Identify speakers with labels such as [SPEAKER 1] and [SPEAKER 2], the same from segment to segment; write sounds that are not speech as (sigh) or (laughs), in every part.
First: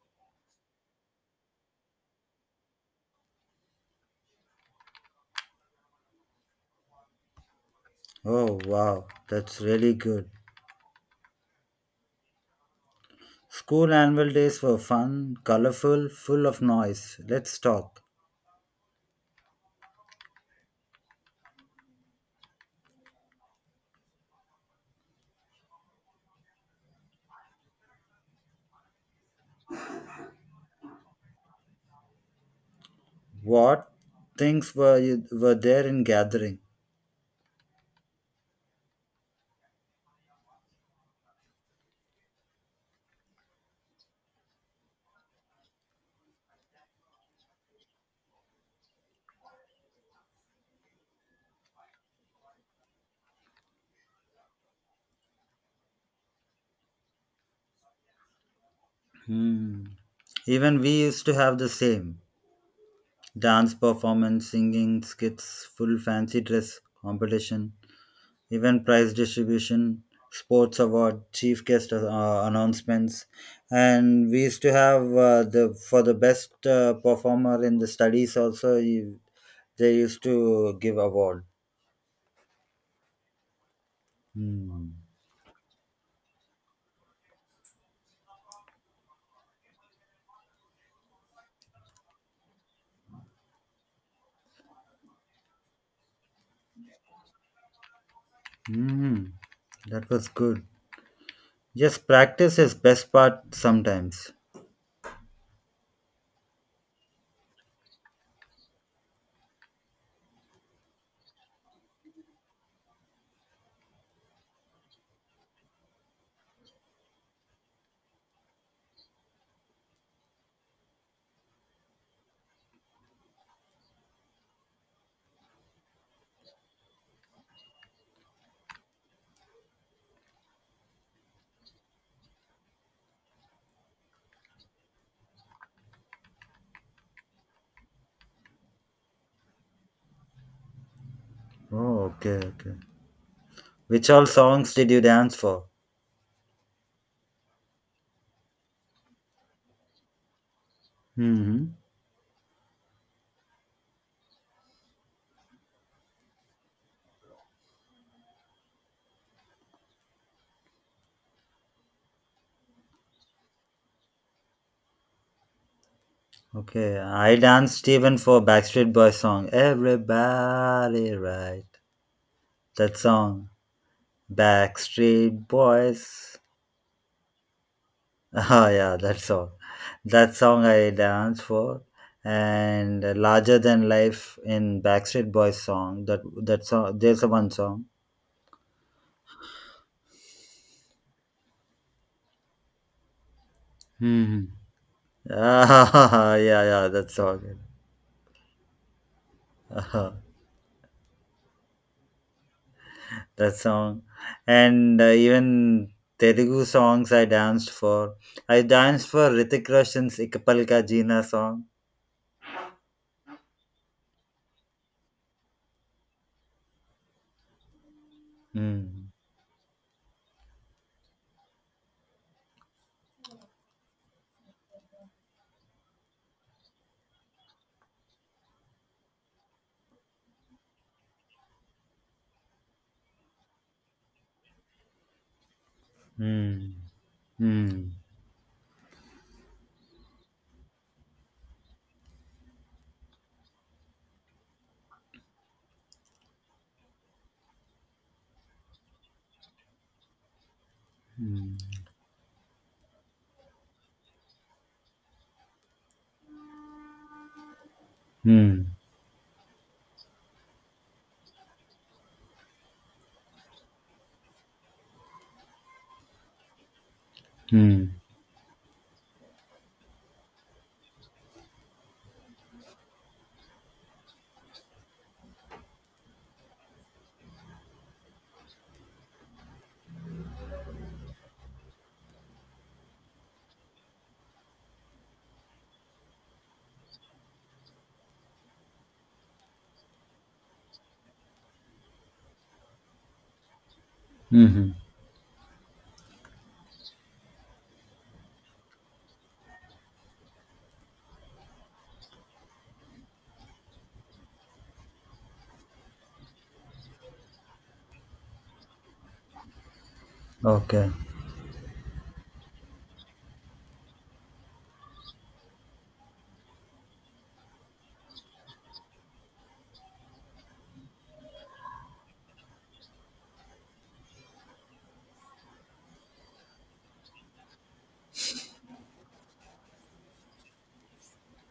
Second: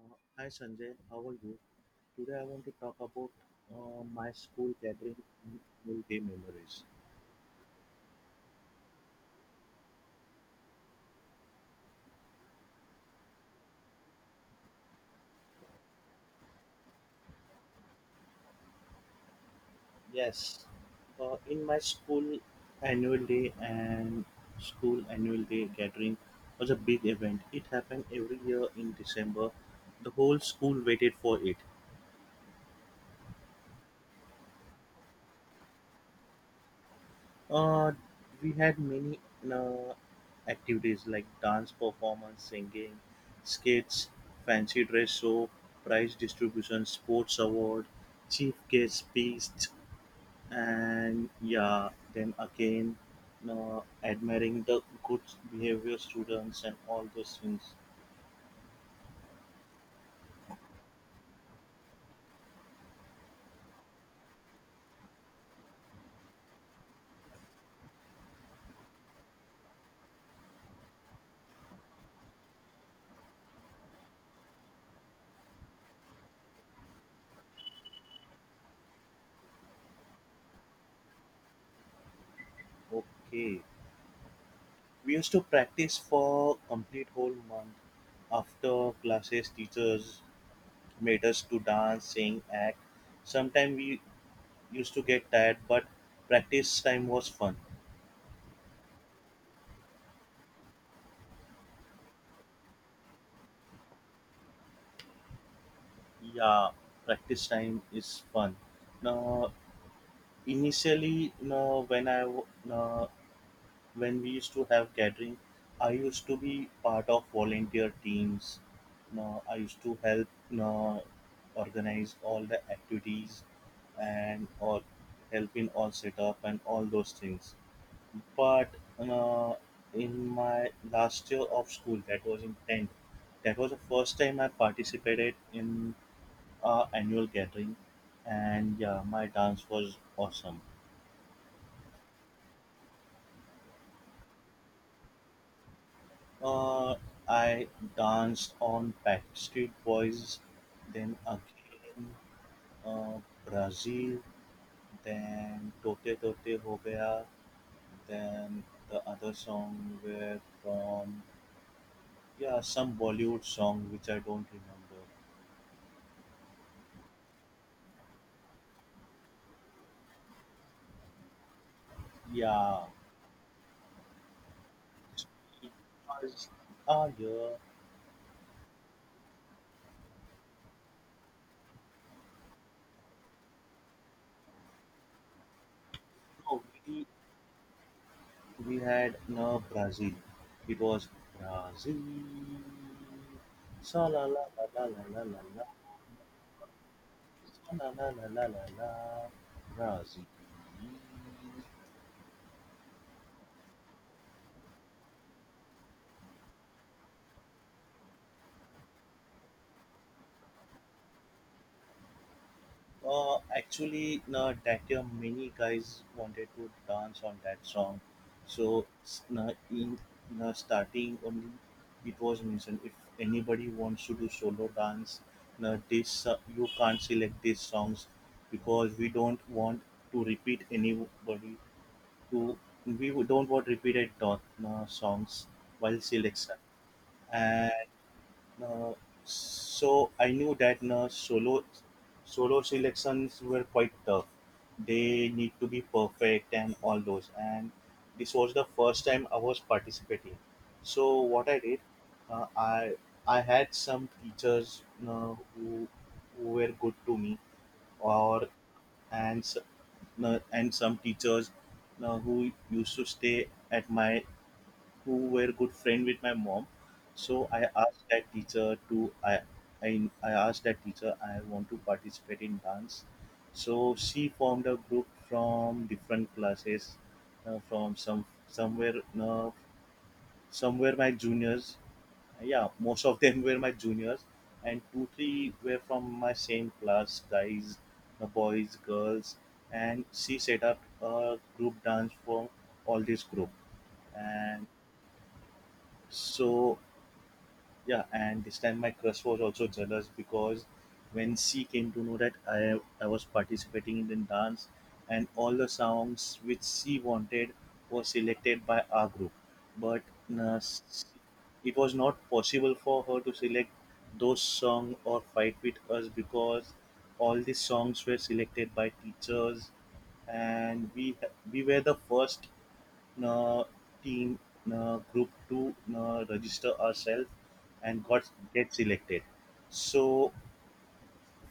[SPEAKER 1] Hi Sanjay, how are you? Today I want to talk about my school gathering and annual day memories.
[SPEAKER 2] Oh, wow, that's really good. School annual days were fun, colorful, full of noise. Let's talk.
[SPEAKER 1] Yes, in my school annual day and school annual day gathering was a big event. It happened every year in December. The whole school waited for it.
[SPEAKER 2] What were there in gathering?
[SPEAKER 1] Uh, we had many uh, activities like dance performance, singing, skits, fancy dress show, prize distribution, sports award, chief guest speech, and yeah, then again, admiring the good behavior students and all those things.
[SPEAKER 2] Hmm. Even we used to have the same dance performance, singing skits, full fancy dress competition, even prize distribution, sports award, chief guest announcements, and we used to have the for the best performer in the studies also. They used to give award.
[SPEAKER 1] Okay,
[SPEAKER 2] Hmm.
[SPEAKER 1] we used to practice for complete whole month. After classes, teachers made us to dance, sing, act sometimes we used to get tired, but practice time was fun.
[SPEAKER 2] hmm That was good. Yes, practice is best part sometimes.
[SPEAKER 1] Yeah, practice time is fun. Now, initially, no, when I w- no, when we used to have gathering, I used to be part of volunteer teams. No, I used to help No, organize all the activities and all help in all setup and all those things. But uh, in my last year of school, that was in 10th, that was the first time I participated in annual gathering, and yeah, my dance was awesome.
[SPEAKER 2] Oh, okay, okay. Which all songs did you dance for?
[SPEAKER 1] Uh, I danced on Backstreet Boys, then
[SPEAKER 2] Hmm
[SPEAKER 1] again uh, Brazil, then Tote Tote Ho Gaya, then the other song were from yeah some Bollywood song which I don't remember.
[SPEAKER 2] Okay, I danced even for Backstreet Boys song. Everybody right.
[SPEAKER 1] Yeah,
[SPEAKER 2] That song. Backstreet
[SPEAKER 1] it
[SPEAKER 2] Boys.
[SPEAKER 1] was a year.
[SPEAKER 2] (laughs) Ah, yeah, that song. That song I danced for, and larger than life in Backstreet Boys song.
[SPEAKER 1] No,
[SPEAKER 2] That song.
[SPEAKER 1] we,
[SPEAKER 2] There's a one song.
[SPEAKER 1] we had no Brazil. It was Brazil. Sa la la
[SPEAKER 2] Hmm
[SPEAKER 1] la la la la la la.
[SPEAKER 2] Ah, (laughs) yeah, yeah, that song.
[SPEAKER 1] Sa la la la la la la.
[SPEAKER 2] (laughs) That
[SPEAKER 1] Brazil.
[SPEAKER 2] song, and even Telugu songs I danced for. I danced for Ritik Roshan's "Ikapal Ka Jina song.
[SPEAKER 1] Actually, na, that year many guys wanted to dance on that song. So,
[SPEAKER 2] Mm,
[SPEAKER 1] na, in na, starting only, it was mentioned if anybody wants to do solo dance, na, this you can't select these songs because we don't want to repeat anybody to we don't want repeated dot na, songs while selection.
[SPEAKER 2] mm, mm,
[SPEAKER 1] Uh, so I knew that solo selections were quite tough. They need to be perfect and all those. And this was the first time I was participating. So what I did, uh, I I had some teachers who were good to me, or
[SPEAKER 2] mm,
[SPEAKER 1] and s- and some teachers who used to stay at my who were good friend with my mom. So I
[SPEAKER 2] mm,
[SPEAKER 1] asked that teacher to I I asked that teacher I want to participate in dance. So she formed a group from different classes, from somewhere uh, somewhere my juniors. Yeah, most of them were my juniors, and 2 3 were from my same class, guys, boys, girls, and she set up a group dance for all this group, and
[SPEAKER 2] mm,
[SPEAKER 1] so yeah, and this time my crush was also jealous because when she came to know that I was participating in the dance and all the songs which she wanted was selected by our group, but uh,
[SPEAKER 2] okay.
[SPEAKER 1] s- it was not possible for her to select those songs or fight with us because all these songs were selected by teachers, and we were the first uh, team group to register ourselves and got get selected. So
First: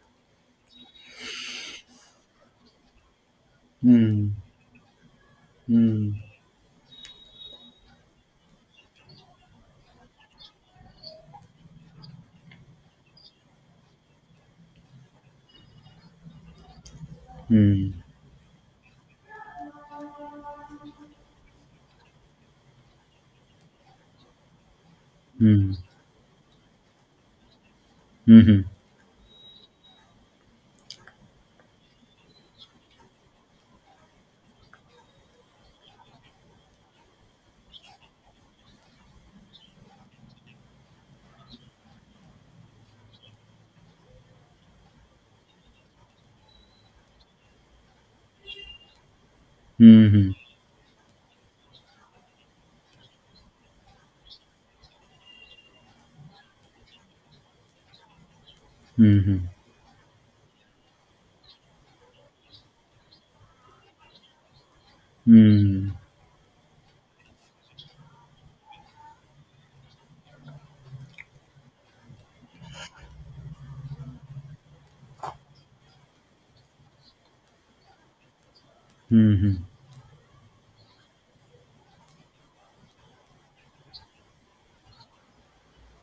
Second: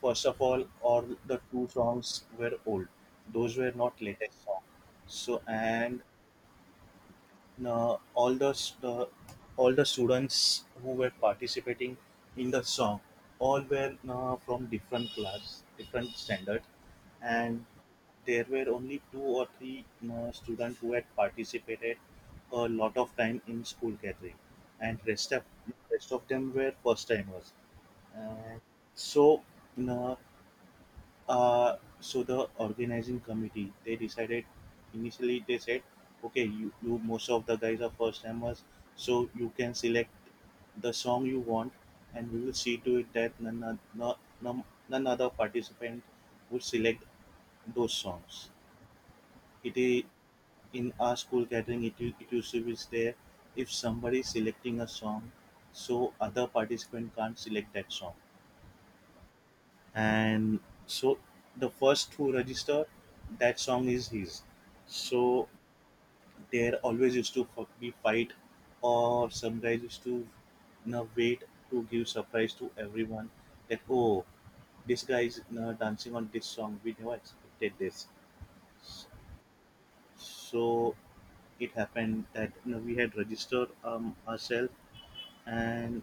[SPEAKER 1] first of all the two songs were old; those were not
[SPEAKER 2] Mm,
[SPEAKER 1] latest song. So and
[SPEAKER 2] mm,
[SPEAKER 1] uh, all the uh, all the students who were participating in the song all were from different class different standard, and
[SPEAKER 2] mm.
[SPEAKER 1] there were only two or three students who had participated a lot of time in school gathering, and rest of
[SPEAKER 2] Mhm.
[SPEAKER 1] rest of them were first timers. And
[SPEAKER 2] Mhm.
[SPEAKER 1] so uh, so the organizing committee they decided initially they said okay you most of the guys are first timers so you can select the song you want, and we will see to it that none none other participant would select those songs. It is
[SPEAKER 2] Mhm.
[SPEAKER 1] in our school gathering it, it usually is there if somebody is selecting a song, so other participant can't select that song.
[SPEAKER 2] Mhm.
[SPEAKER 1] And so the first who register that song is his, so
[SPEAKER 2] Mhm.
[SPEAKER 1] there always used to be fight, or some guys used to you know, wait to give surprise to everyone that oh this guy is you know, dancing on this song we never expected this.
[SPEAKER 2] Mhm.
[SPEAKER 1] So it happened that you know, we had registered ourselves, and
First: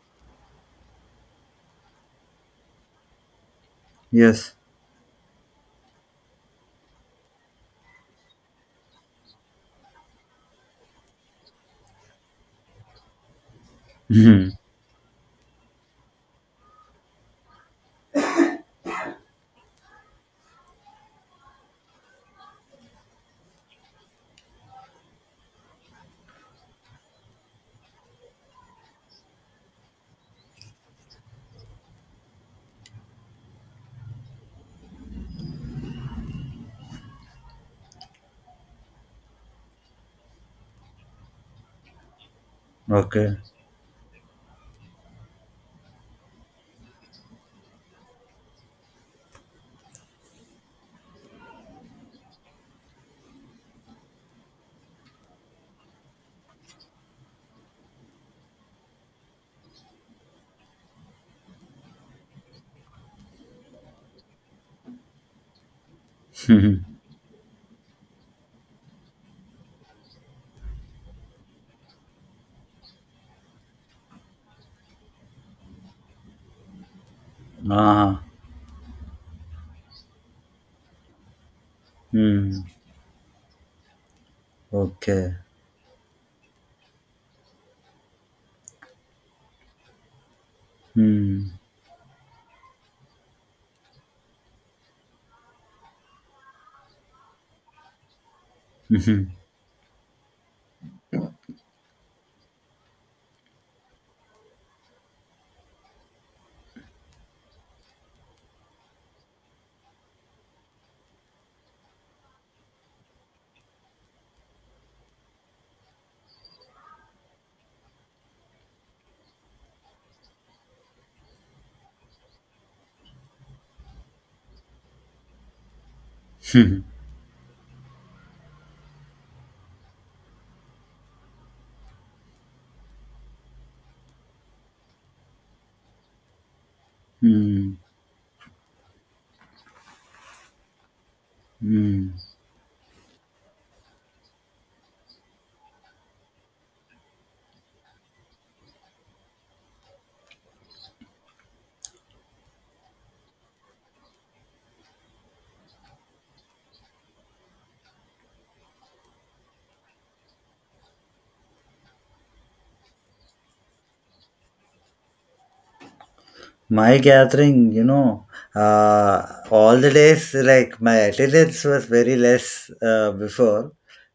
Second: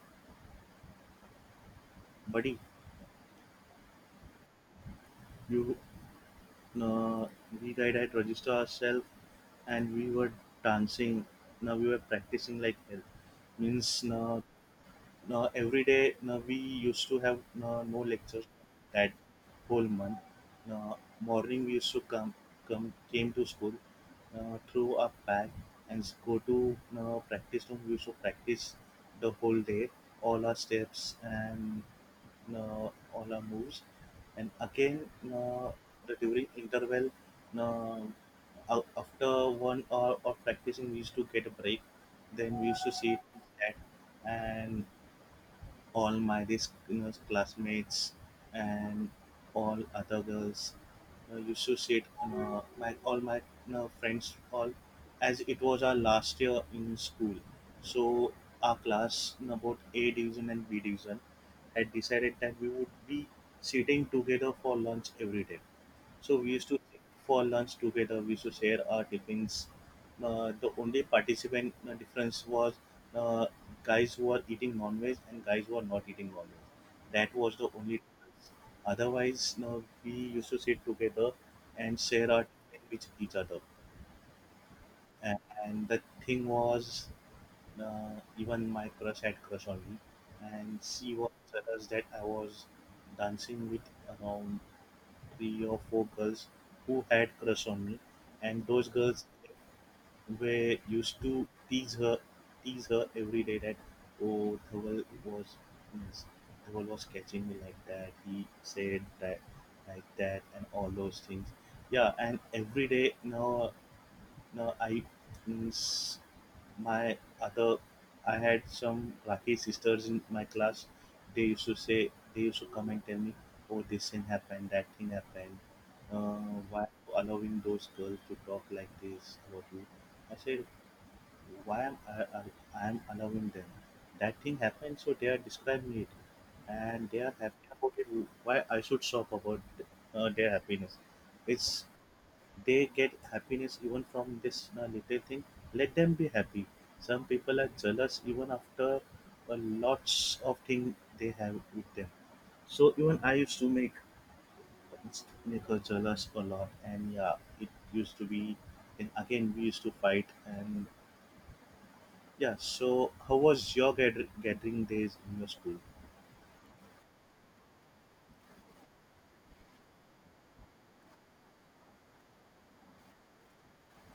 [SPEAKER 1] buddy
[SPEAKER 2] Yes.
[SPEAKER 1] you uh, we guys had registered ourselves, and we were dancing. Now we were practicing like hell, means now
[SPEAKER 2] Mhm.
[SPEAKER 1] now, every day now we used to have no no lectures that whole month. Now, morning we used to come, came to school, now throw a bag and go to now practice room. We used to practice the whole day, all our steps and now all our moves. And again, now the during interval, now after 1 hour of practicing, we used to get a break. Then we used to sit
[SPEAKER 2] Okay.
[SPEAKER 1] at and all my this you know, classmates and all other girls you know, used to sit you know, my all my you know, friends all, as it was our last year in school, so our class in about a division and b division had decided that we would be sitting together for lunch every day, so
[SPEAKER 2] (laughs)
[SPEAKER 1] we used to
[SPEAKER 2] Mhm.
[SPEAKER 1] sit for lunch together, we used to share our tiffins. The only participant difference was uh, guys who were eating non-veg and guys who were not eating non-veg. That was the only
[SPEAKER 2] Ah.
[SPEAKER 1] difference. Otherwise, no, we used to sit together and share our
[SPEAKER 2] Mhm.
[SPEAKER 1] time with each other.
[SPEAKER 2] Okay.
[SPEAKER 1] And, and the thing was, even my crush had crush on me, and she was
[SPEAKER 2] Mhm.
[SPEAKER 1] jealous that I was dancing with around three or four girls who had crush on me, and those girls
[SPEAKER 2] Mhm.
[SPEAKER 1] we used to tease her every day that oh Dhaval was catching me like that he said that like that and all those things. Yeah, and every day now now I means my other I had some lucky sisters in my class, they used to say they used to come and tell me oh this thing happened that thing happened, uh,
[SPEAKER 2] Mhm.
[SPEAKER 1] why allowing those girls to talk like this about you. I said, why am I am allowing them. That thing happened, so they are describing it, and they are happy
[SPEAKER 2] Mhm.
[SPEAKER 1] about it. Why I should stop about their happiness? It's
[SPEAKER 2] Mhm. (laughs)
[SPEAKER 1] they get happiness even from this little thing. Let them be happy. Some people are jealous even after lots of things they have with them. So even I used to make her jealous a lot, and yeah, it used to be. And again, we used to fight, and yeah, so how was your gathering days in your school?
[SPEAKER 2] My gathering, you know, uh, all the days, like my attendance was very less before,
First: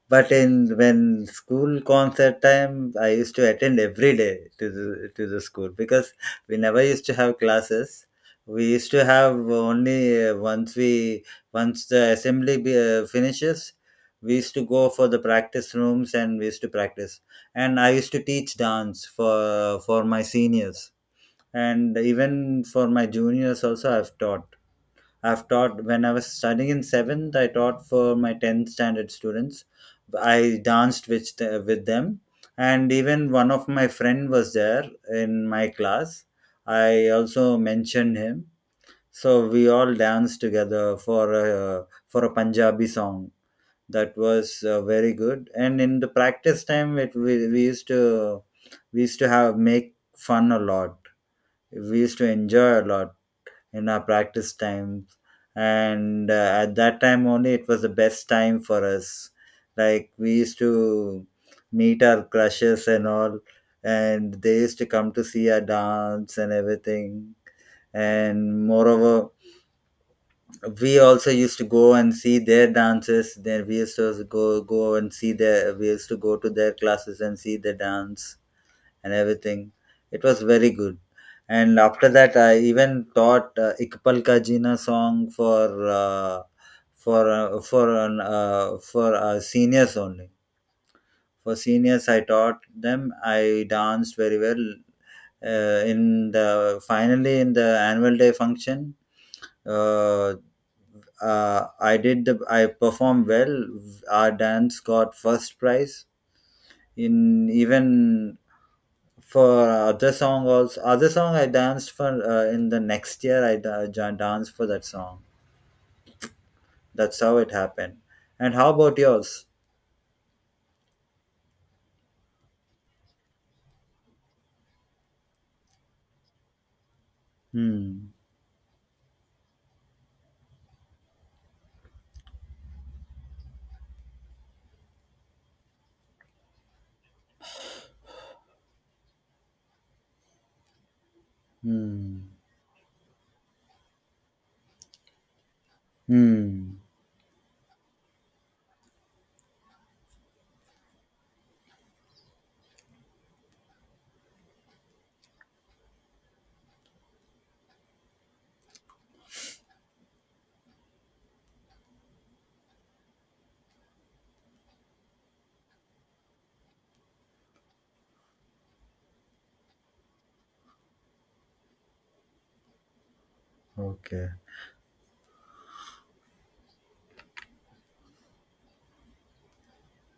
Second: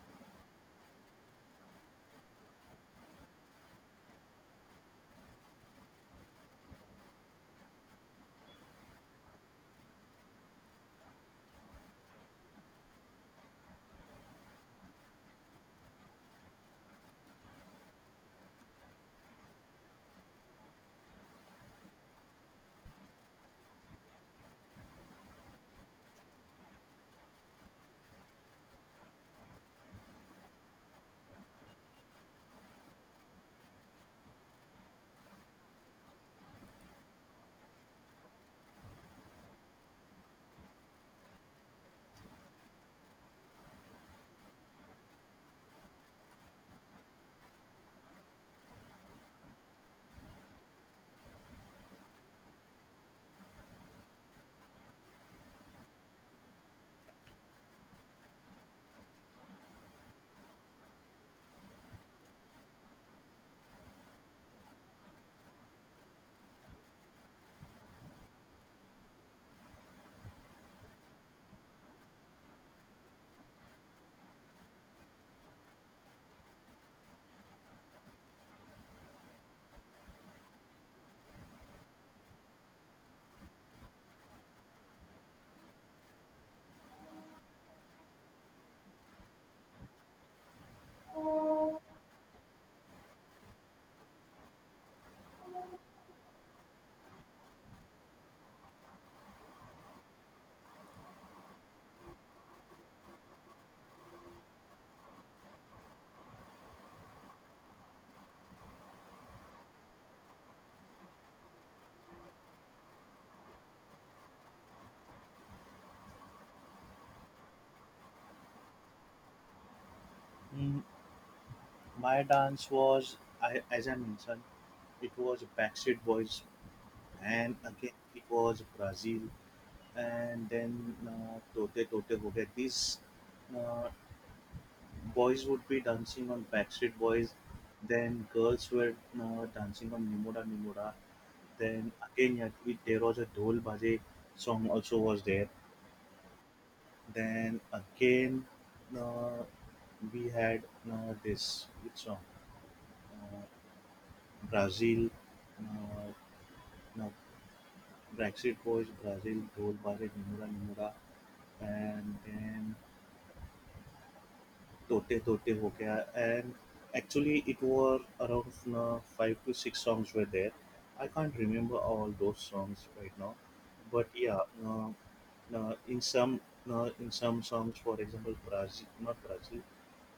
[SPEAKER 2] but in when school concert time, I used to attend every day to the school because we never used to have classes. We used to have only once the assembly finishes, we used to go for the practice rooms and we used to practice. And I used to teach dance for my seniors and even for my juniors also I've taught. When I was studying in 7th, I taught for my 10th standard students. I danced with, with them, and even one of my friend was there in my class. I also mentioned him, so we all danced together for a Punjabi song. That was very good, and in the practice time we used to have make fun a lot. We used to enjoy a lot in our practice times, and at that time only it was the best time for us. Like we used to meet our crushes and all, and they used to come to see our dance and everything. And moreover, we also used to go and see their dances. Then we used to go go and see their we used to go to their classes and see the dance and everything. It was very good. And after that, I even taught Ikpal Ka Jeena song for seniors only. For seniors, I taught them. I danced very well in the finally in the annual day function. Uh, I did the I performed well. Our dance got first prize in even for other song also. Other song I danced for in the next year. I danced for that song. That's how it happened. And how about yours?
[SPEAKER 1] Mm, my dance was, I, as I mentioned, it was Backstreet Boys, and again
[SPEAKER 2] Hmm
[SPEAKER 1] it was Brazil, and then Tote Tote Ho Gaya. These uh, boys would be dancing on Backstreet Boys, then girls were dancing on Nimora Nimora. Then again,
[SPEAKER 2] hmm
[SPEAKER 1] yeah, it, there was a Dhol Baje song also was there.
[SPEAKER 2] hmm
[SPEAKER 1] Then again, uh, we had this which song, uh, Brazil, uh, no, Brexit Boys, Brazil, Dol Bare Nimura Nimura, and then Tote Tote Ho Gaya. And actually, it were around five to six songs were there. I can't remember all those songs right now, but
[SPEAKER 2] okay.
[SPEAKER 1] yeah, uh, uh, in some in some songs, for example, Brazil, not Brazil,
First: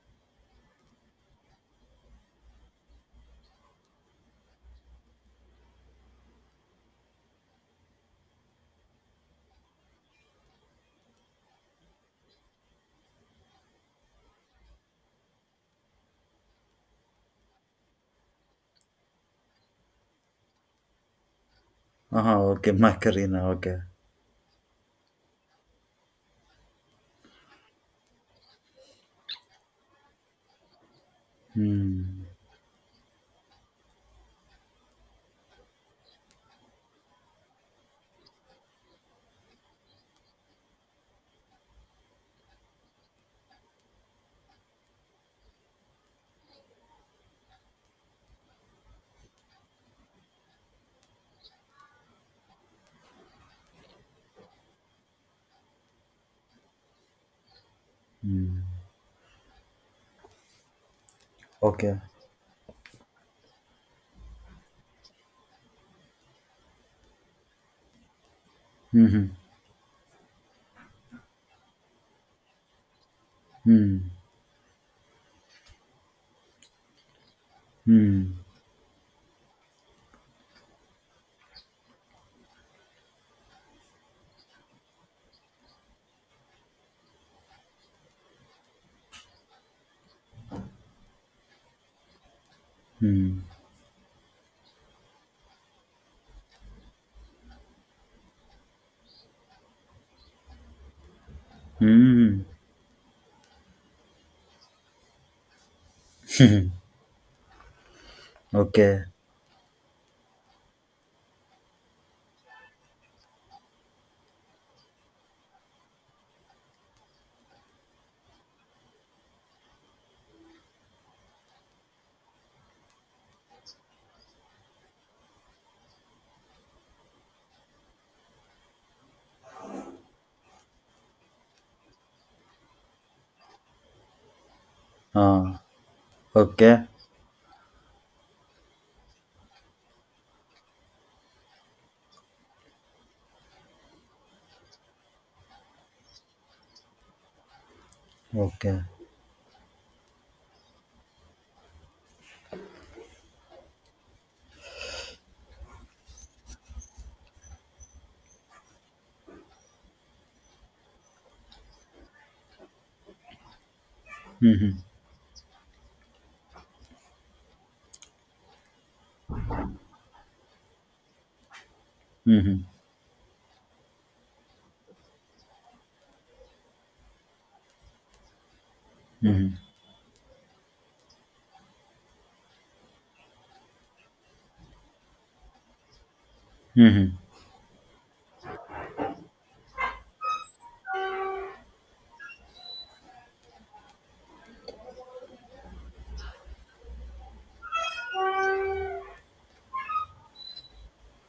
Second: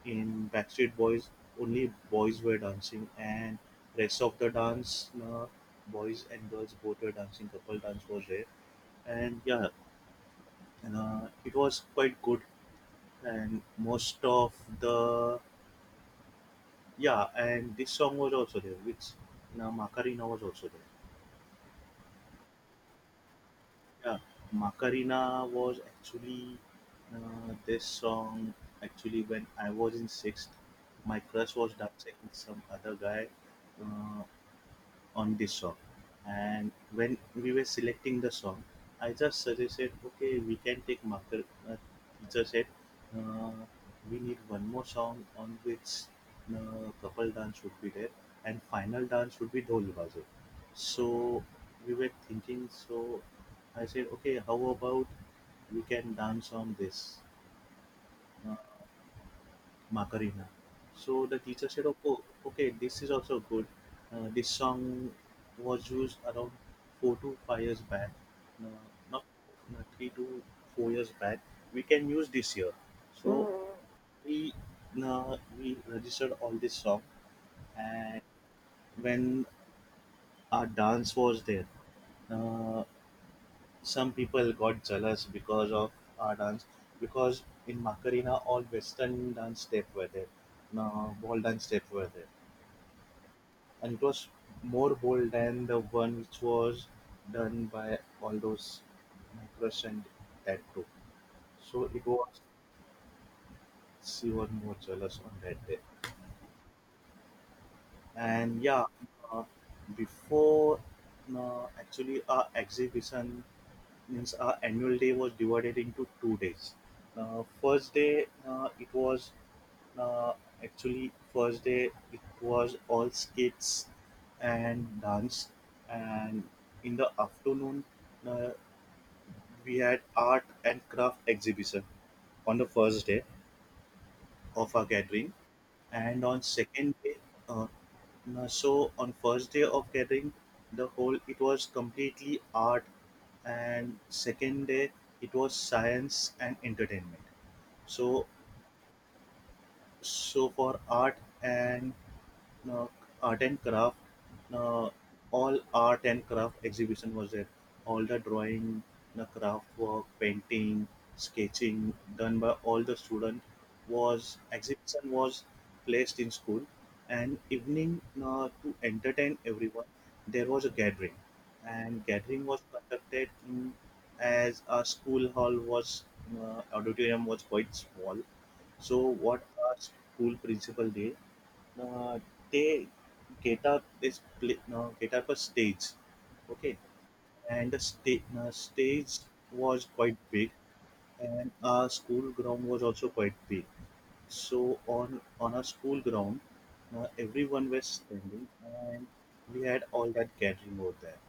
[SPEAKER 1] in Backstreet Boys, only boys were dancing, and rest of the dance, boys and girls both were dancing. Couple dance was there, and yeah, and, it was quite good. And most of the yeah, and this song was also there, which Macarena was also there.
[SPEAKER 2] Uh-huh, okay. (laughs) Macarena, okay.
[SPEAKER 1] Yeah, Macarena was actually this song. Actually, when I was in sixth, my crush was dancing
[SPEAKER 2] hmm
[SPEAKER 1] with some other guy. Uh, on this song. And when we were selecting the song, I just suggested, okay, we can take marker. Uh, Teacher said, uh, we need one more song on which couple dance should be there, and final dance should be dhol baje. So we were thinking. So I said, okay, how about we can dance on this? Uh,
[SPEAKER 2] hmm.
[SPEAKER 1] Macarena. So the teacher said,
[SPEAKER 2] Okay.
[SPEAKER 1] okay, okay this is also good. This song was used around 4 to 5 years back, no, not
[SPEAKER 2] hmm
[SPEAKER 1] no, 3 to 4 years back. We can use this year. So Mm.
[SPEAKER 2] hmm
[SPEAKER 1] we we registered all this song, and
[SPEAKER 2] hmm
[SPEAKER 1] when our dance was there, uh, some people got jealous because of our dance because in Macarena all western dance step were there, no, ball dance step were there,
[SPEAKER 2] hmm
[SPEAKER 1] and it was more bold than the one which was done by all those micros and that group. So
[SPEAKER 2] hmm
[SPEAKER 1] it
[SPEAKER 2] hmm.
[SPEAKER 1] was she was more jealous on that day. And yeah,
[SPEAKER 2] Okay.
[SPEAKER 1] uh, before actually our exhibition means our annual day was divided into 2 days. First day, it was uh, actually first day it was all skits and dance, and in the afternoon, uh, we had art and craft exhibition on the first day of our gathering.
[SPEAKER 2] Ah.
[SPEAKER 1] And on
[SPEAKER 2] okay
[SPEAKER 1] second day, uh, no, so on first day of gathering the whole it was completely art, and second day it was science and entertainment. So
[SPEAKER 2] okay
[SPEAKER 1] so for art and, no, art and craft, no, all art and craft exhibition was there. All the drawing, the craft work, painting, sketching done by all the students was
[SPEAKER 2] hmm hmm
[SPEAKER 1] exhibition was placed in school. And evening, no, to entertain everyone there was a gathering, and gathering was
[SPEAKER 2] hmm
[SPEAKER 1] conducted in, as a school hall was, auditorium was quite small. So what
[SPEAKER 2] hmm
[SPEAKER 1] our school principal did, uh, they get up this pla get up a stage, okay.
[SPEAKER 2] hmm, hmm.
[SPEAKER 1] And the stage was quite big, and our school ground was also quite big. So on our school ground, everyone was standing, and we had all that gathering over there.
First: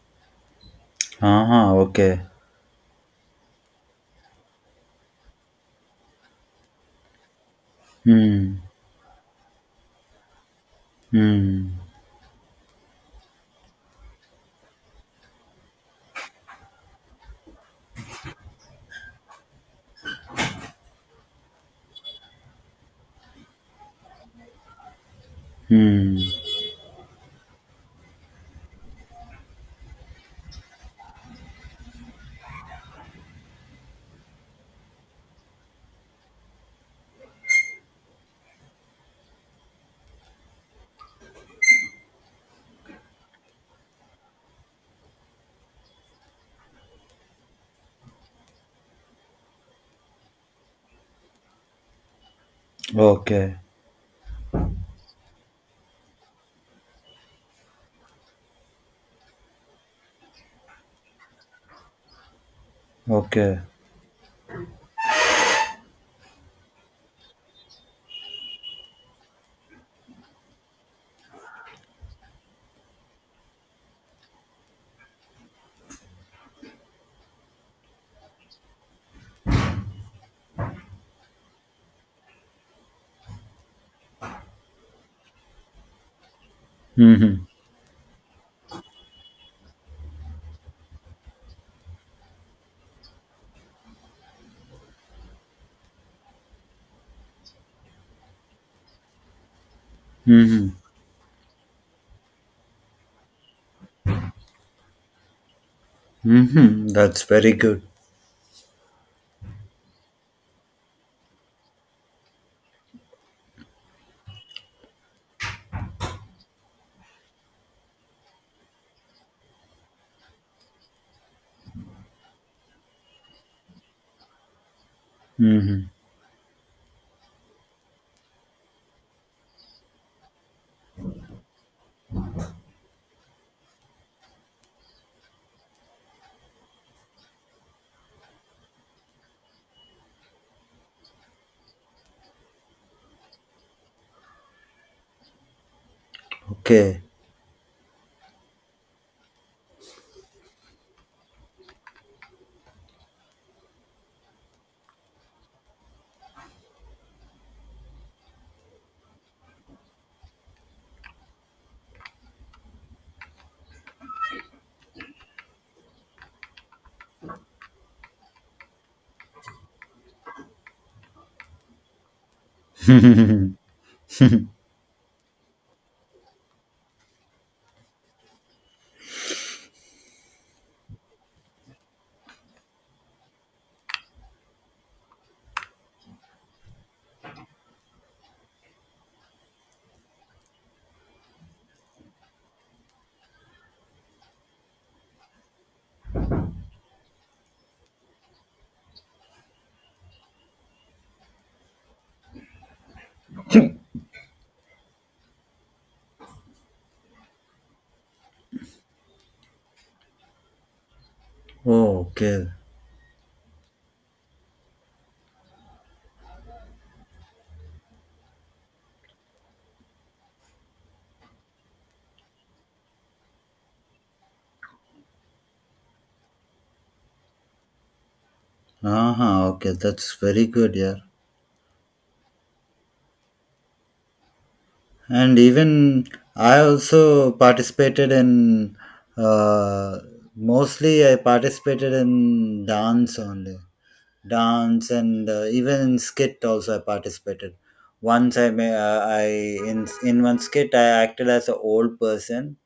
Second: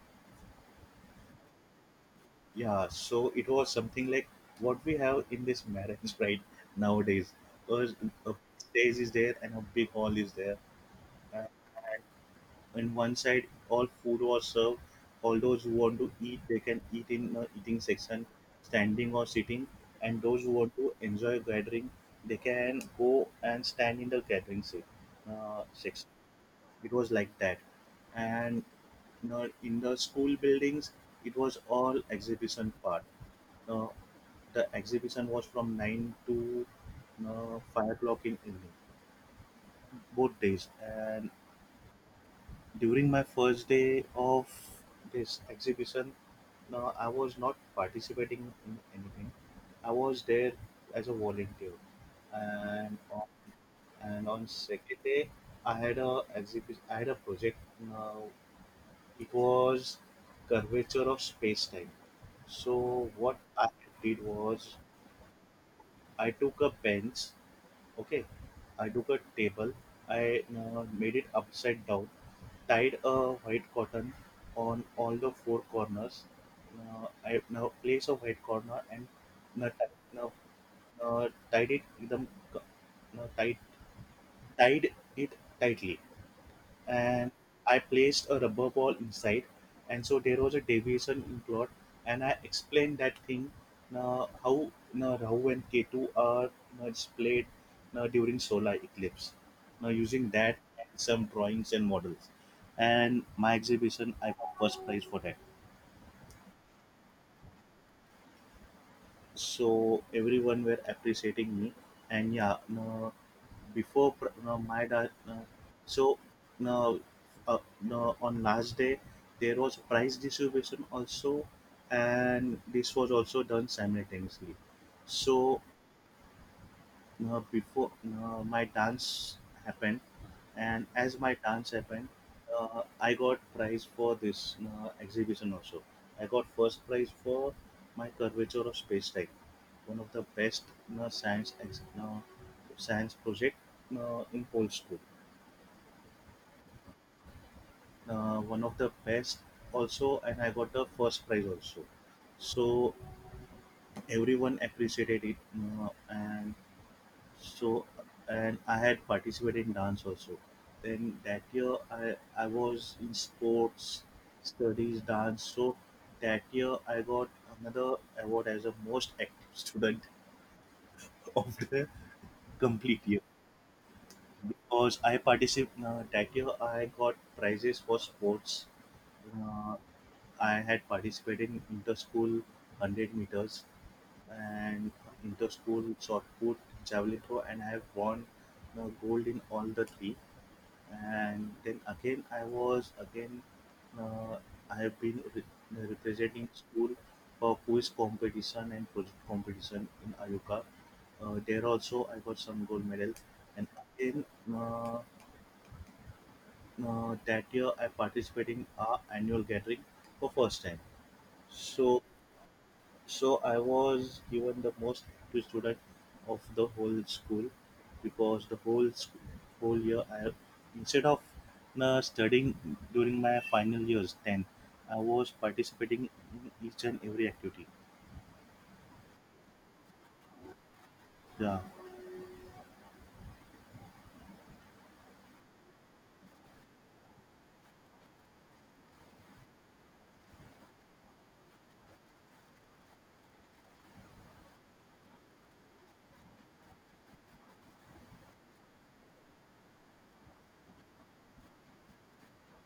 [SPEAKER 2] uh-huh okay
[SPEAKER 1] Yeah, so it was something like what we have in this marriage (laughs) right nowadays. A a,
[SPEAKER 2] hmm
[SPEAKER 1] stage is there and a big hall is there. And
[SPEAKER 2] Hmm.
[SPEAKER 1] on one side, all food was served. All those who want to eat, they can eat in a eating section, standing or sitting. And those who want to enjoy gathering, they can go and stand in the gathering section.
[SPEAKER 2] Hmm.
[SPEAKER 1] It was like that. And you know, in the school buildings, it was all exhibition part. Now, the exhibition was from 9 to 5 o'clock in evening, both days. And during my first day of this exhibition, no, I was not participating in anything. I was there as a volunteer, and on,
[SPEAKER 2] Okay.
[SPEAKER 1] and on second day, I had a exhibition. I had a project. Now it was curvature of space time. So what
[SPEAKER 2] Okay.
[SPEAKER 1] I did was I took a bench. Okay, I took a table. I made it upside down, tied a white cotton on all the four corners. I now place a white corner and now, now tied it with the now tied it tightly, and
[SPEAKER 2] Mm-hmm.
[SPEAKER 1] I placed a rubber ball inside, and so there was a deviation in plot. And I explained that thing, how Rahu and Ketu are displayed during solar eclipse. Now using that
[SPEAKER 2] Mm-hmm.
[SPEAKER 1] and some drawings and models, and my exhibition, I got first prize for that.
[SPEAKER 2] Mm-hmm. That's very good.
[SPEAKER 1] So everyone were appreciating me. And yeah, no, before pr- no, my da- no, so no, no, on last day there was prize distribution also, and this was also done simultaneously. So
[SPEAKER 2] Mm-hmm.
[SPEAKER 1] before my dance happened, and as my dance happened, I got prize for this exhibition also. I got first prize for my curvature of space time, one of the best uh, science ex- uh, science project in whole school,
[SPEAKER 2] Okay.
[SPEAKER 1] one of the best also, and I got the first prize also. So everyone appreciated it, and so, and I had participated in dance also. Then that year I was in sports, studies, dance. So that year I got another award as a most active student (laughs) of the complete year,
[SPEAKER 2] Mm.
[SPEAKER 1] because I participated, that year I got prizes for sports. uh, I had participated in inter school 100 meters and inter school shot put, javelin throw, and I have won gold in all the three. And then again, I was again, uh, I have been representing school for quiz competition and project competition in Ayuka. There also, I got some gold medal, and again, uh, that year I participated in our annual gathering for first time.
[SPEAKER 2] Oh,
[SPEAKER 1] So
[SPEAKER 2] okay.
[SPEAKER 1] so I was given the most active student of the whole school, because the whole school, whole year I, instead of studying during my final years 10, I was participating in each and every activity.
[SPEAKER 2] Uh-huh. Okay. That's very good, yeah.
[SPEAKER 1] Yeah.
[SPEAKER 2] And even I also participated in uh mostly I participated in dance only. Dance and even in skit also I participated. Once I may I In one skit I acted as an old person,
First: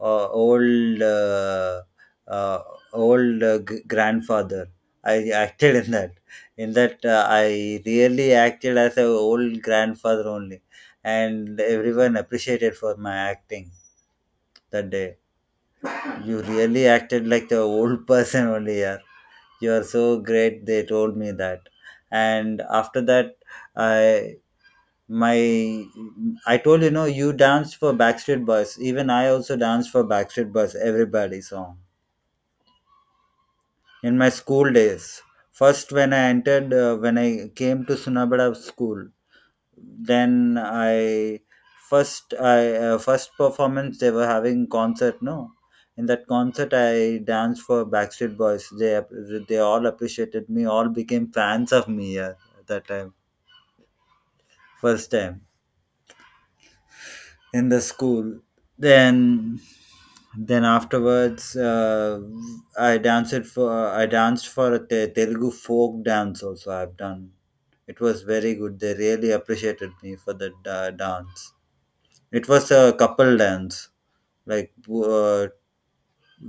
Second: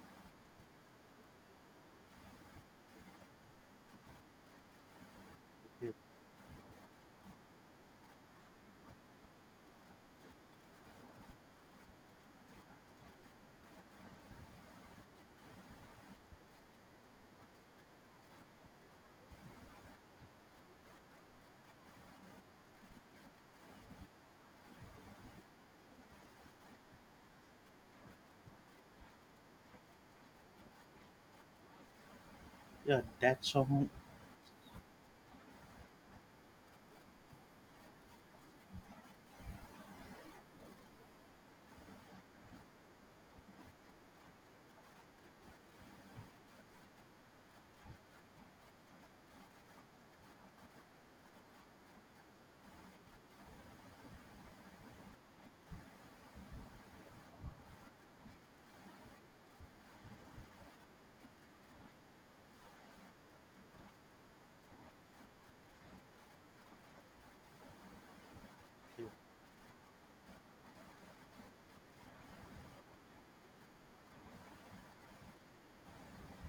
[SPEAKER 2] uh, old uh, uh, grandfather. I acted in
[SPEAKER 1] Yeah,
[SPEAKER 2] that. In that, I really acted as a old grandfather only, and everyone appreciated for my acting that day. You really acted like the old (laughs) person only, yeah. You are so great. They told me that, and after that, I my I told you know you danced for Backstreet Boys. Even I also danced for Backstreet Boys. Everybody song
[SPEAKER 1] yeah, that song.
[SPEAKER 2] in my school days. First, when I entered, when I came to Sunabada school, then I first performance they were having concert. No, in that concert I danced for Backstreet Boys. They all appreciated me. All became fans of me at that time. First time in the school. Then then afterwards, I danced for a Telugu folk dance also I've done. It was very good. They really appreciated me for the dance. It was a couple dance, like, uh,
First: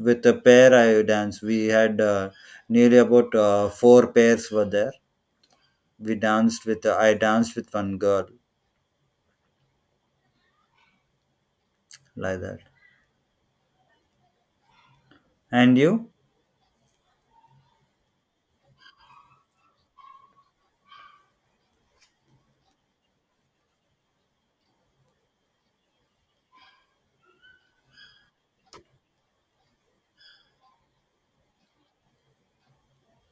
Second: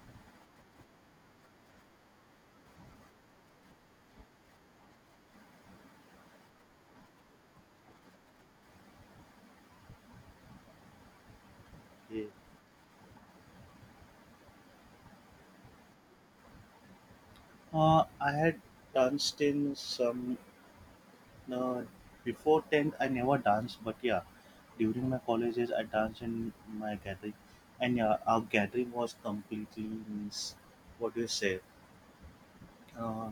[SPEAKER 2] with a pair I danced. We had nearly about four pairs were there. We danced with I danced with one girl
[SPEAKER 1] Yeah.
[SPEAKER 2] like that. And you?
[SPEAKER 1] I had danced in some, uh, before tenth, I never danced, but yeah. During my college days, I danced in my gathering, and yeah, our gathering was completely means, what do you say? Uh,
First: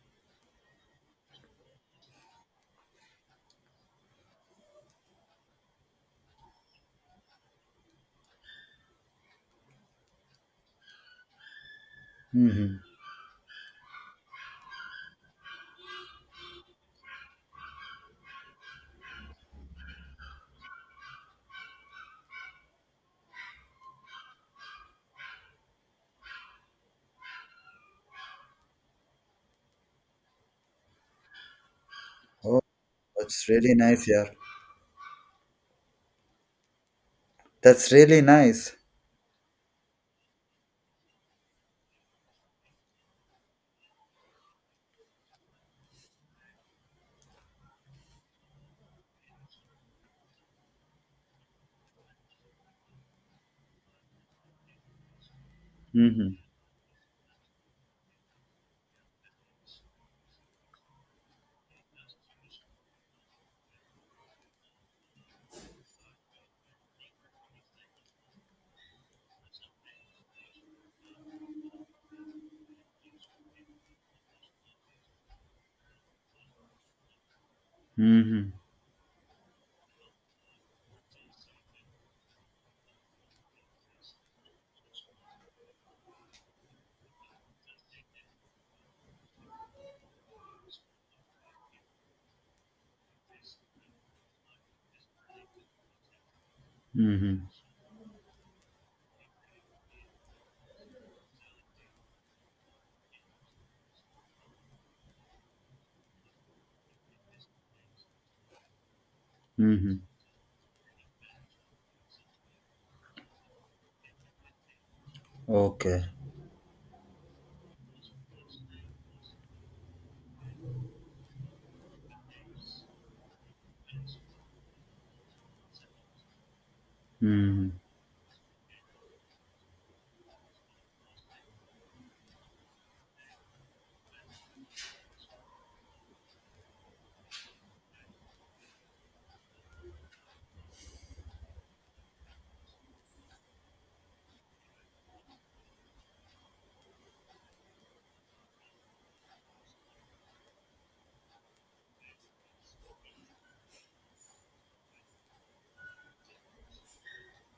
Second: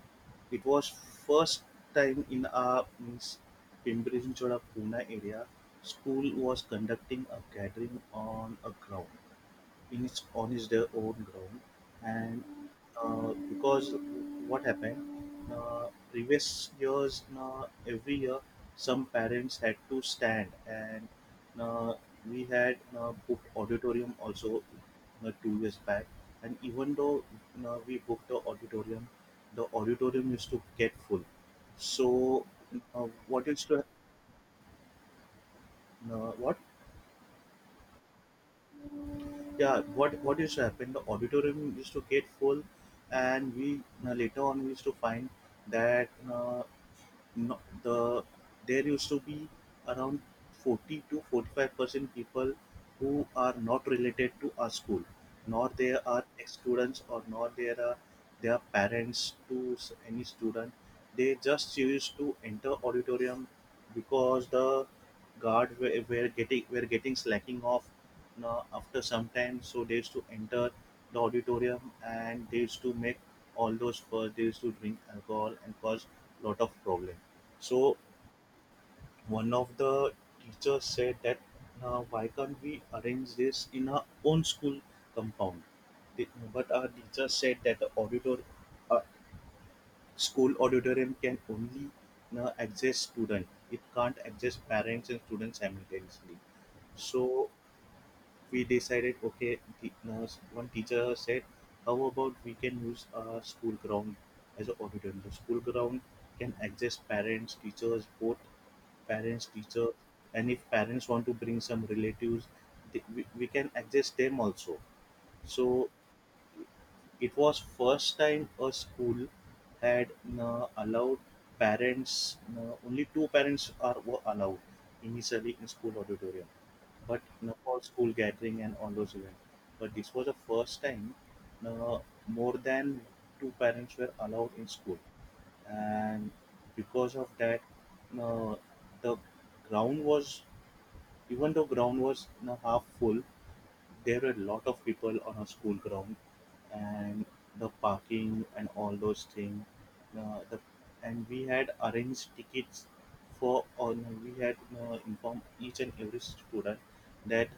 [SPEAKER 1] it was first time in our means Pimpri Chinchwada Pune area. School was conducting a gathering on a ground. In its on his their own ground. And
[SPEAKER 2] Hmm
[SPEAKER 1] because what happened, uh, previous years, every year some parents had to stand, and uh, we had booked auditorium also 2 years back. And even though we booked the auditorium, the auditorium used to get full. So
[SPEAKER 2] oh, that's
[SPEAKER 1] what used
[SPEAKER 2] really
[SPEAKER 1] to
[SPEAKER 2] nice, yeah.
[SPEAKER 1] what
[SPEAKER 2] That's really nice.
[SPEAKER 1] yeah, what used to happen, the auditorium used to get full, and we, later on we used to find that, no, the there used to be around 40 to 45% people who are not related to our school, nor they are
[SPEAKER 2] Mm-hmm.
[SPEAKER 1] students, or nor there are their parents to any student. They just used to enter auditorium, because the guard were getting slacking off now after some time, so they used to enter the auditorium, and they used to make all those, first they used to drink alcohol and cause lot of problem. So
[SPEAKER 2] Mm-hmm.
[SPEAKER 1] one of the teachers said that, why can't we arrange this in our own school compound? The- But our teacher said that the auditor, uh, school auditorium can only adjust student. It can't adjust parents and students simultaneously.
[SPEAKER 2] Mm-hmm.
[SPEAKER 1] So we decided okay the, one teacher said, how about we can use a school ground as an auditorium, the school ground can adjust parents teachers both, parents teacher.
[SPEAKER 2] Mm-hmm.
[SPEAKER 1] And if parents want to bring some relatives, we can adjust them also. So
[SPEAKER 2] Okay.
[SPEAKER 1] it was first time a school had allowed parents, only two parents are were allowed initially in school auditorium, but not
[SPEAKER 2] Mm-hmm.
[SPEAKER 1] for school gathering and all those events. But this was the first time, uh, more than two parents were allowed in school. And because of that, uh, the ground was, even though ground was half full, there were a lot of people on a school ground. And the parking and all those things, uh, the, and we had arranged tickets for on we had informed each and every student that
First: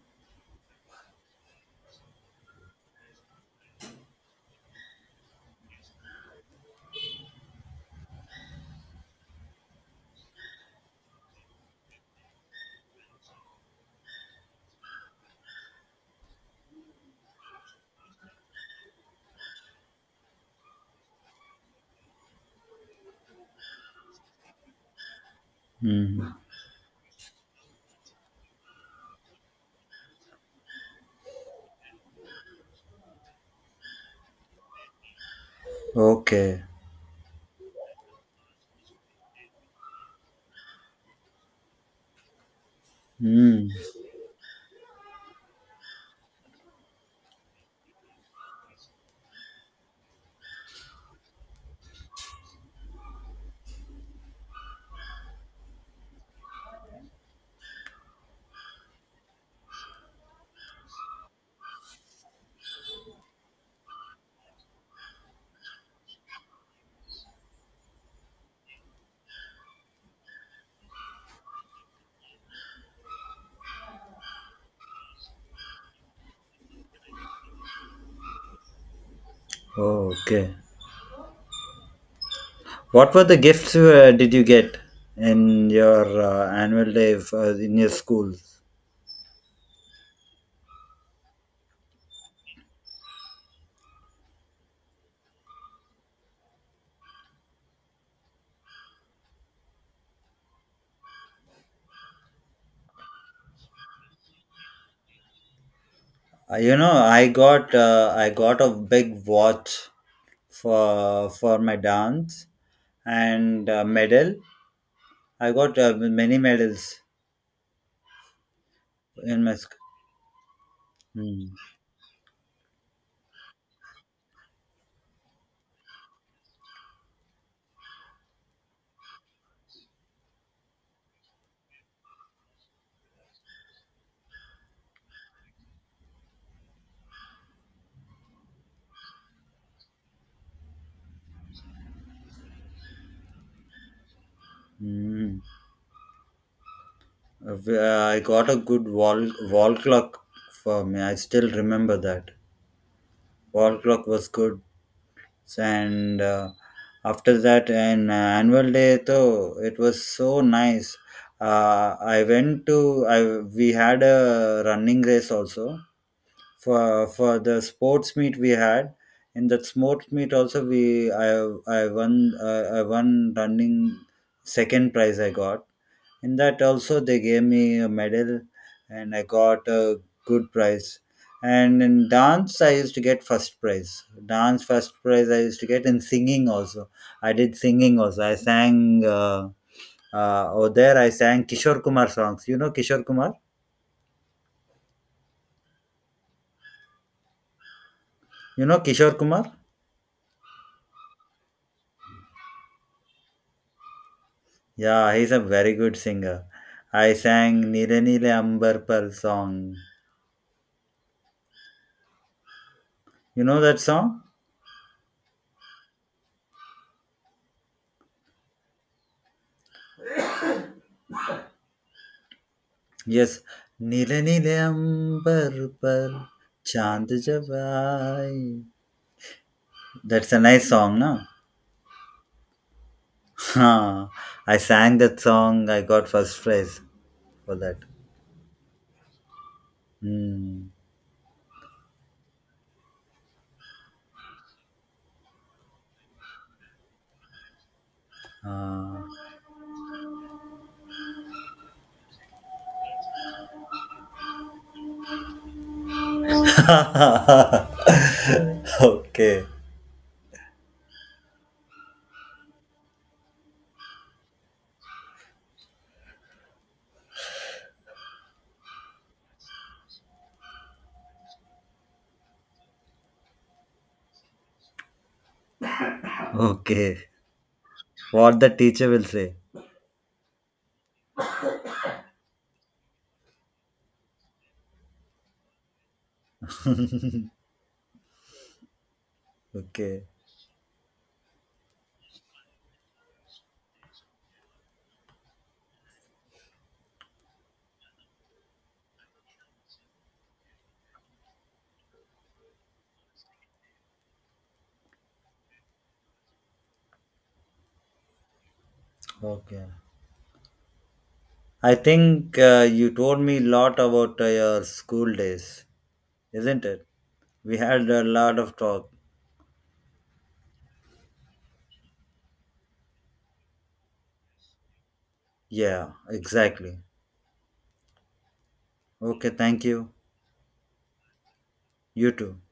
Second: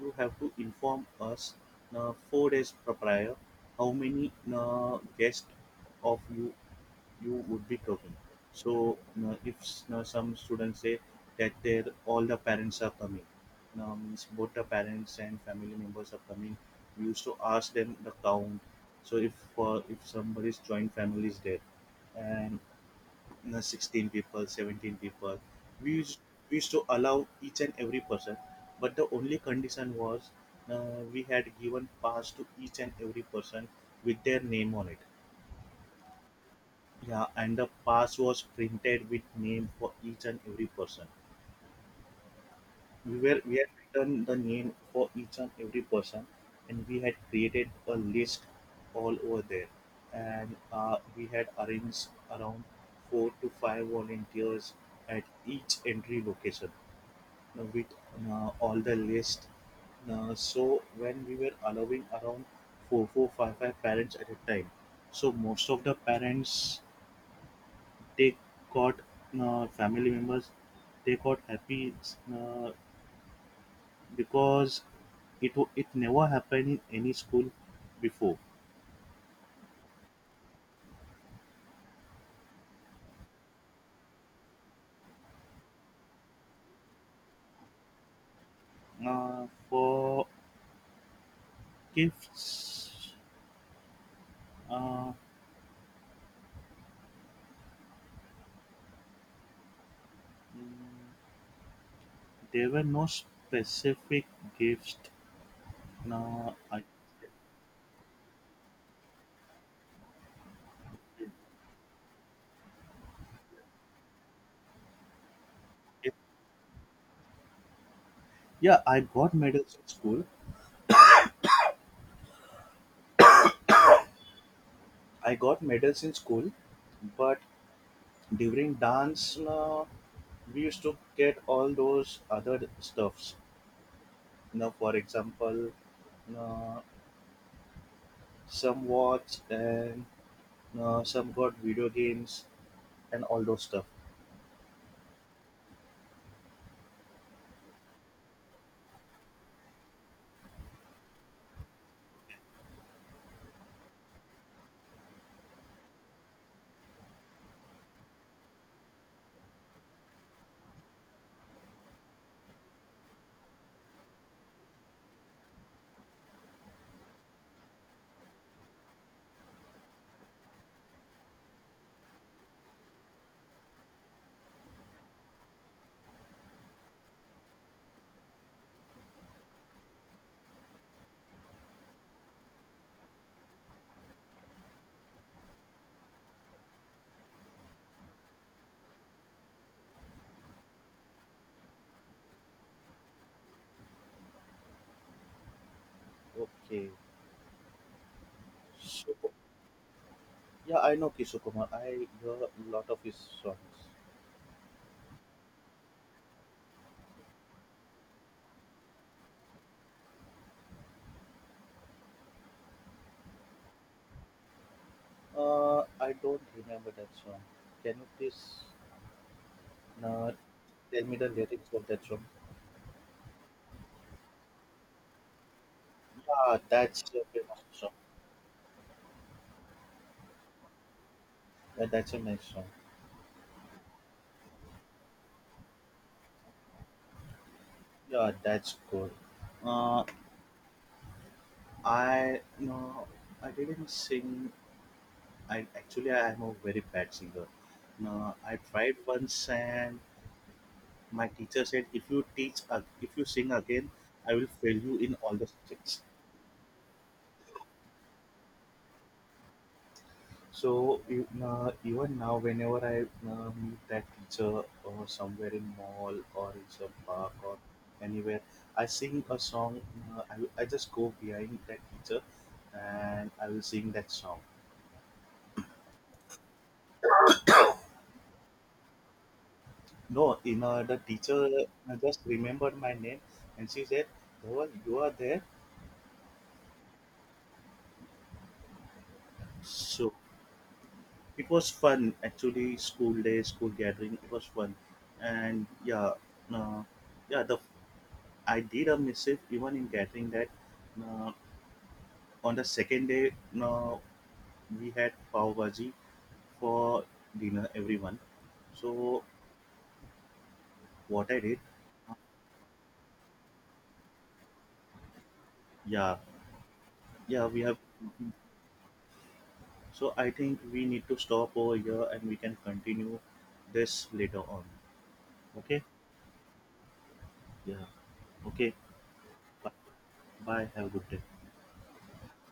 [SPEAKER 1] you have to inform us 4 days prior how many guests of you you would be talking. So now if some students say that their all the parents are coming, now means both the parents and family members are coming, we used to ask them the count. So if somebody's joint family is there, and you know, 16 people, 17 people, we used,
[SPEAKER 2] Mm-hmm.
[SPEAKER 1] we used to allow each and every person. But the only condition was, uh, we had given pass to each and every person with their name on it.
[SPEAKER 2] Okay.
[SPEAKER 1] Yeah, and the pass was printed with name for each and every person. We were, we had
[SPEAKER 2] Mm.
[SPEAKER 1] written the name for each and every person, and we had created a list all over there. And we had arranged around four to five volunteers at each entry location with all the list. So when we were allowing around four, five parents at a time, so most of the parents, they got family members, they got happy, uh, because it it never happened in any school before.
[SPEAKER 2] Okay. What were the gifts did you get in your annual day in your school?
[SPEAKER 1] Uh, for gifts, uh, mm, there were no specific gifts, no.
[SPEAKER 2] You
[SPEAKER 1] I,
[SPEAKER 2] know, I got a big watch for my dance and medal. I got many medals
[SPEAKER 1] yeah, I got
[SPEAKER 2] in my
[SPEAKER 1] medals in school.
[SPEAKER 2] school.
[SPEAKER 1] I got medals in school, but during dance, uh, we used to get all those other stuffs, you know, for example, Uh, some watch, and some got video games and all those stuff.
[SPEAKER 2] Mm. I got a good wall clock for me. I still remember that wall clock was good. And after that, and annual day though, it was so nice. I went to I We had a running race also for the sports meet we had. In that sports meet also we I won I won running second prize I got. In that also they gave me a medal, and I got a good prize. And in dance I used to get first prize. Dance first prize I used to get. In singing also I sang, over there I sang Kishore Kumar songs. You know Kishore Kumar?
[SPEAKER 1] Okay.
[SPEAKER 2] you know kishore
[SPEAKER 1] So,
[SPEAKER 2] kumar
[SPEAKER 1] yeah, I know Kishore Kumar. I hear a lot of his songs.
[SPEAKER 2] yeah, he's a very good singer. I sang "Nile Nile Ambar Par" song. You know that song?
[SPEAKER 1] I don't remember that song. Can you please uh, tell me the lyrics of that song?
[SPEAKER 2] Yes, Nila Nila Ambar Par
[SPEAKER 1] Ah, that's
[SPEAKER 2] Chand
[SPEAKER 1] a
[SPEAKER 2] Jab
[SPEAKER 1] famous song.
[SPEAKER 2] Aaye. That's a nice song, no? (laughs)
[SPEAKER 1] Yeah, that's a nice song.
[SPEAKER 2] Huh. I sang that song. I got first prize for that.
[SPEAKER 1] Yeah, that's good. Uh,
[SPEAKER 2] Hmm.
[SPEAKER 1] I no, I didn't sing. I actually I am a very bad singer. No, I tried
[SPEAKER 2] Ah.
[SPEAKER 1] once, and my teacher said, if you teach, if you sing again, I will fail you in all the subjects.
[SPEAKER 2] (laughs) Okay.
[SPEAKER 1] So you, even now, whenever I meet that teacher or somewhere in mall or in some park or anywhere, I sing a song. I just go behind that teacher and I will sing that song.
[SPEAKER 2] Okay. What the teacher will say.
[SPEAKER 1] No, you know, the teacher just remembered my name and she said, Dhaval, you are there.
[SPEAKER 2] Okay.
[SPEAKER 1] So it was fun actually. School day, school gathering. It was fun, and yeah, uh, yeah. The I did a missive even in gathering that. Uh, on the second day, uh, we had pav bhaji for dinner. Everyone. So
[SPEAKER 2] Okay.
[SPEAKER 1] what I did,
[SPEAKER 2] I think you told me a lot about your school days,
[SPEAKER 1] yeah,
[SPEAKER 2] isn't it?
[SPEAKER 1] yeah,
[SPEAKER 2] We
[SPEAKER 1] we have.
[SPEAKER 2] had a lot of talk.
[SPEAKER 1] So I think we need to stop over here and we can continue this later on. Okay,
[SPEAKER 2] Yeah, exactly.
[SPEAKER 1] yeah, okay.
[SPEAKER 2] Okay, thank
[SPEAKER 1] Bye.
[SPEAKER 2] you.
[SPEAKER 1] Bye. Have a good day.
[SPEAKER 2] You too.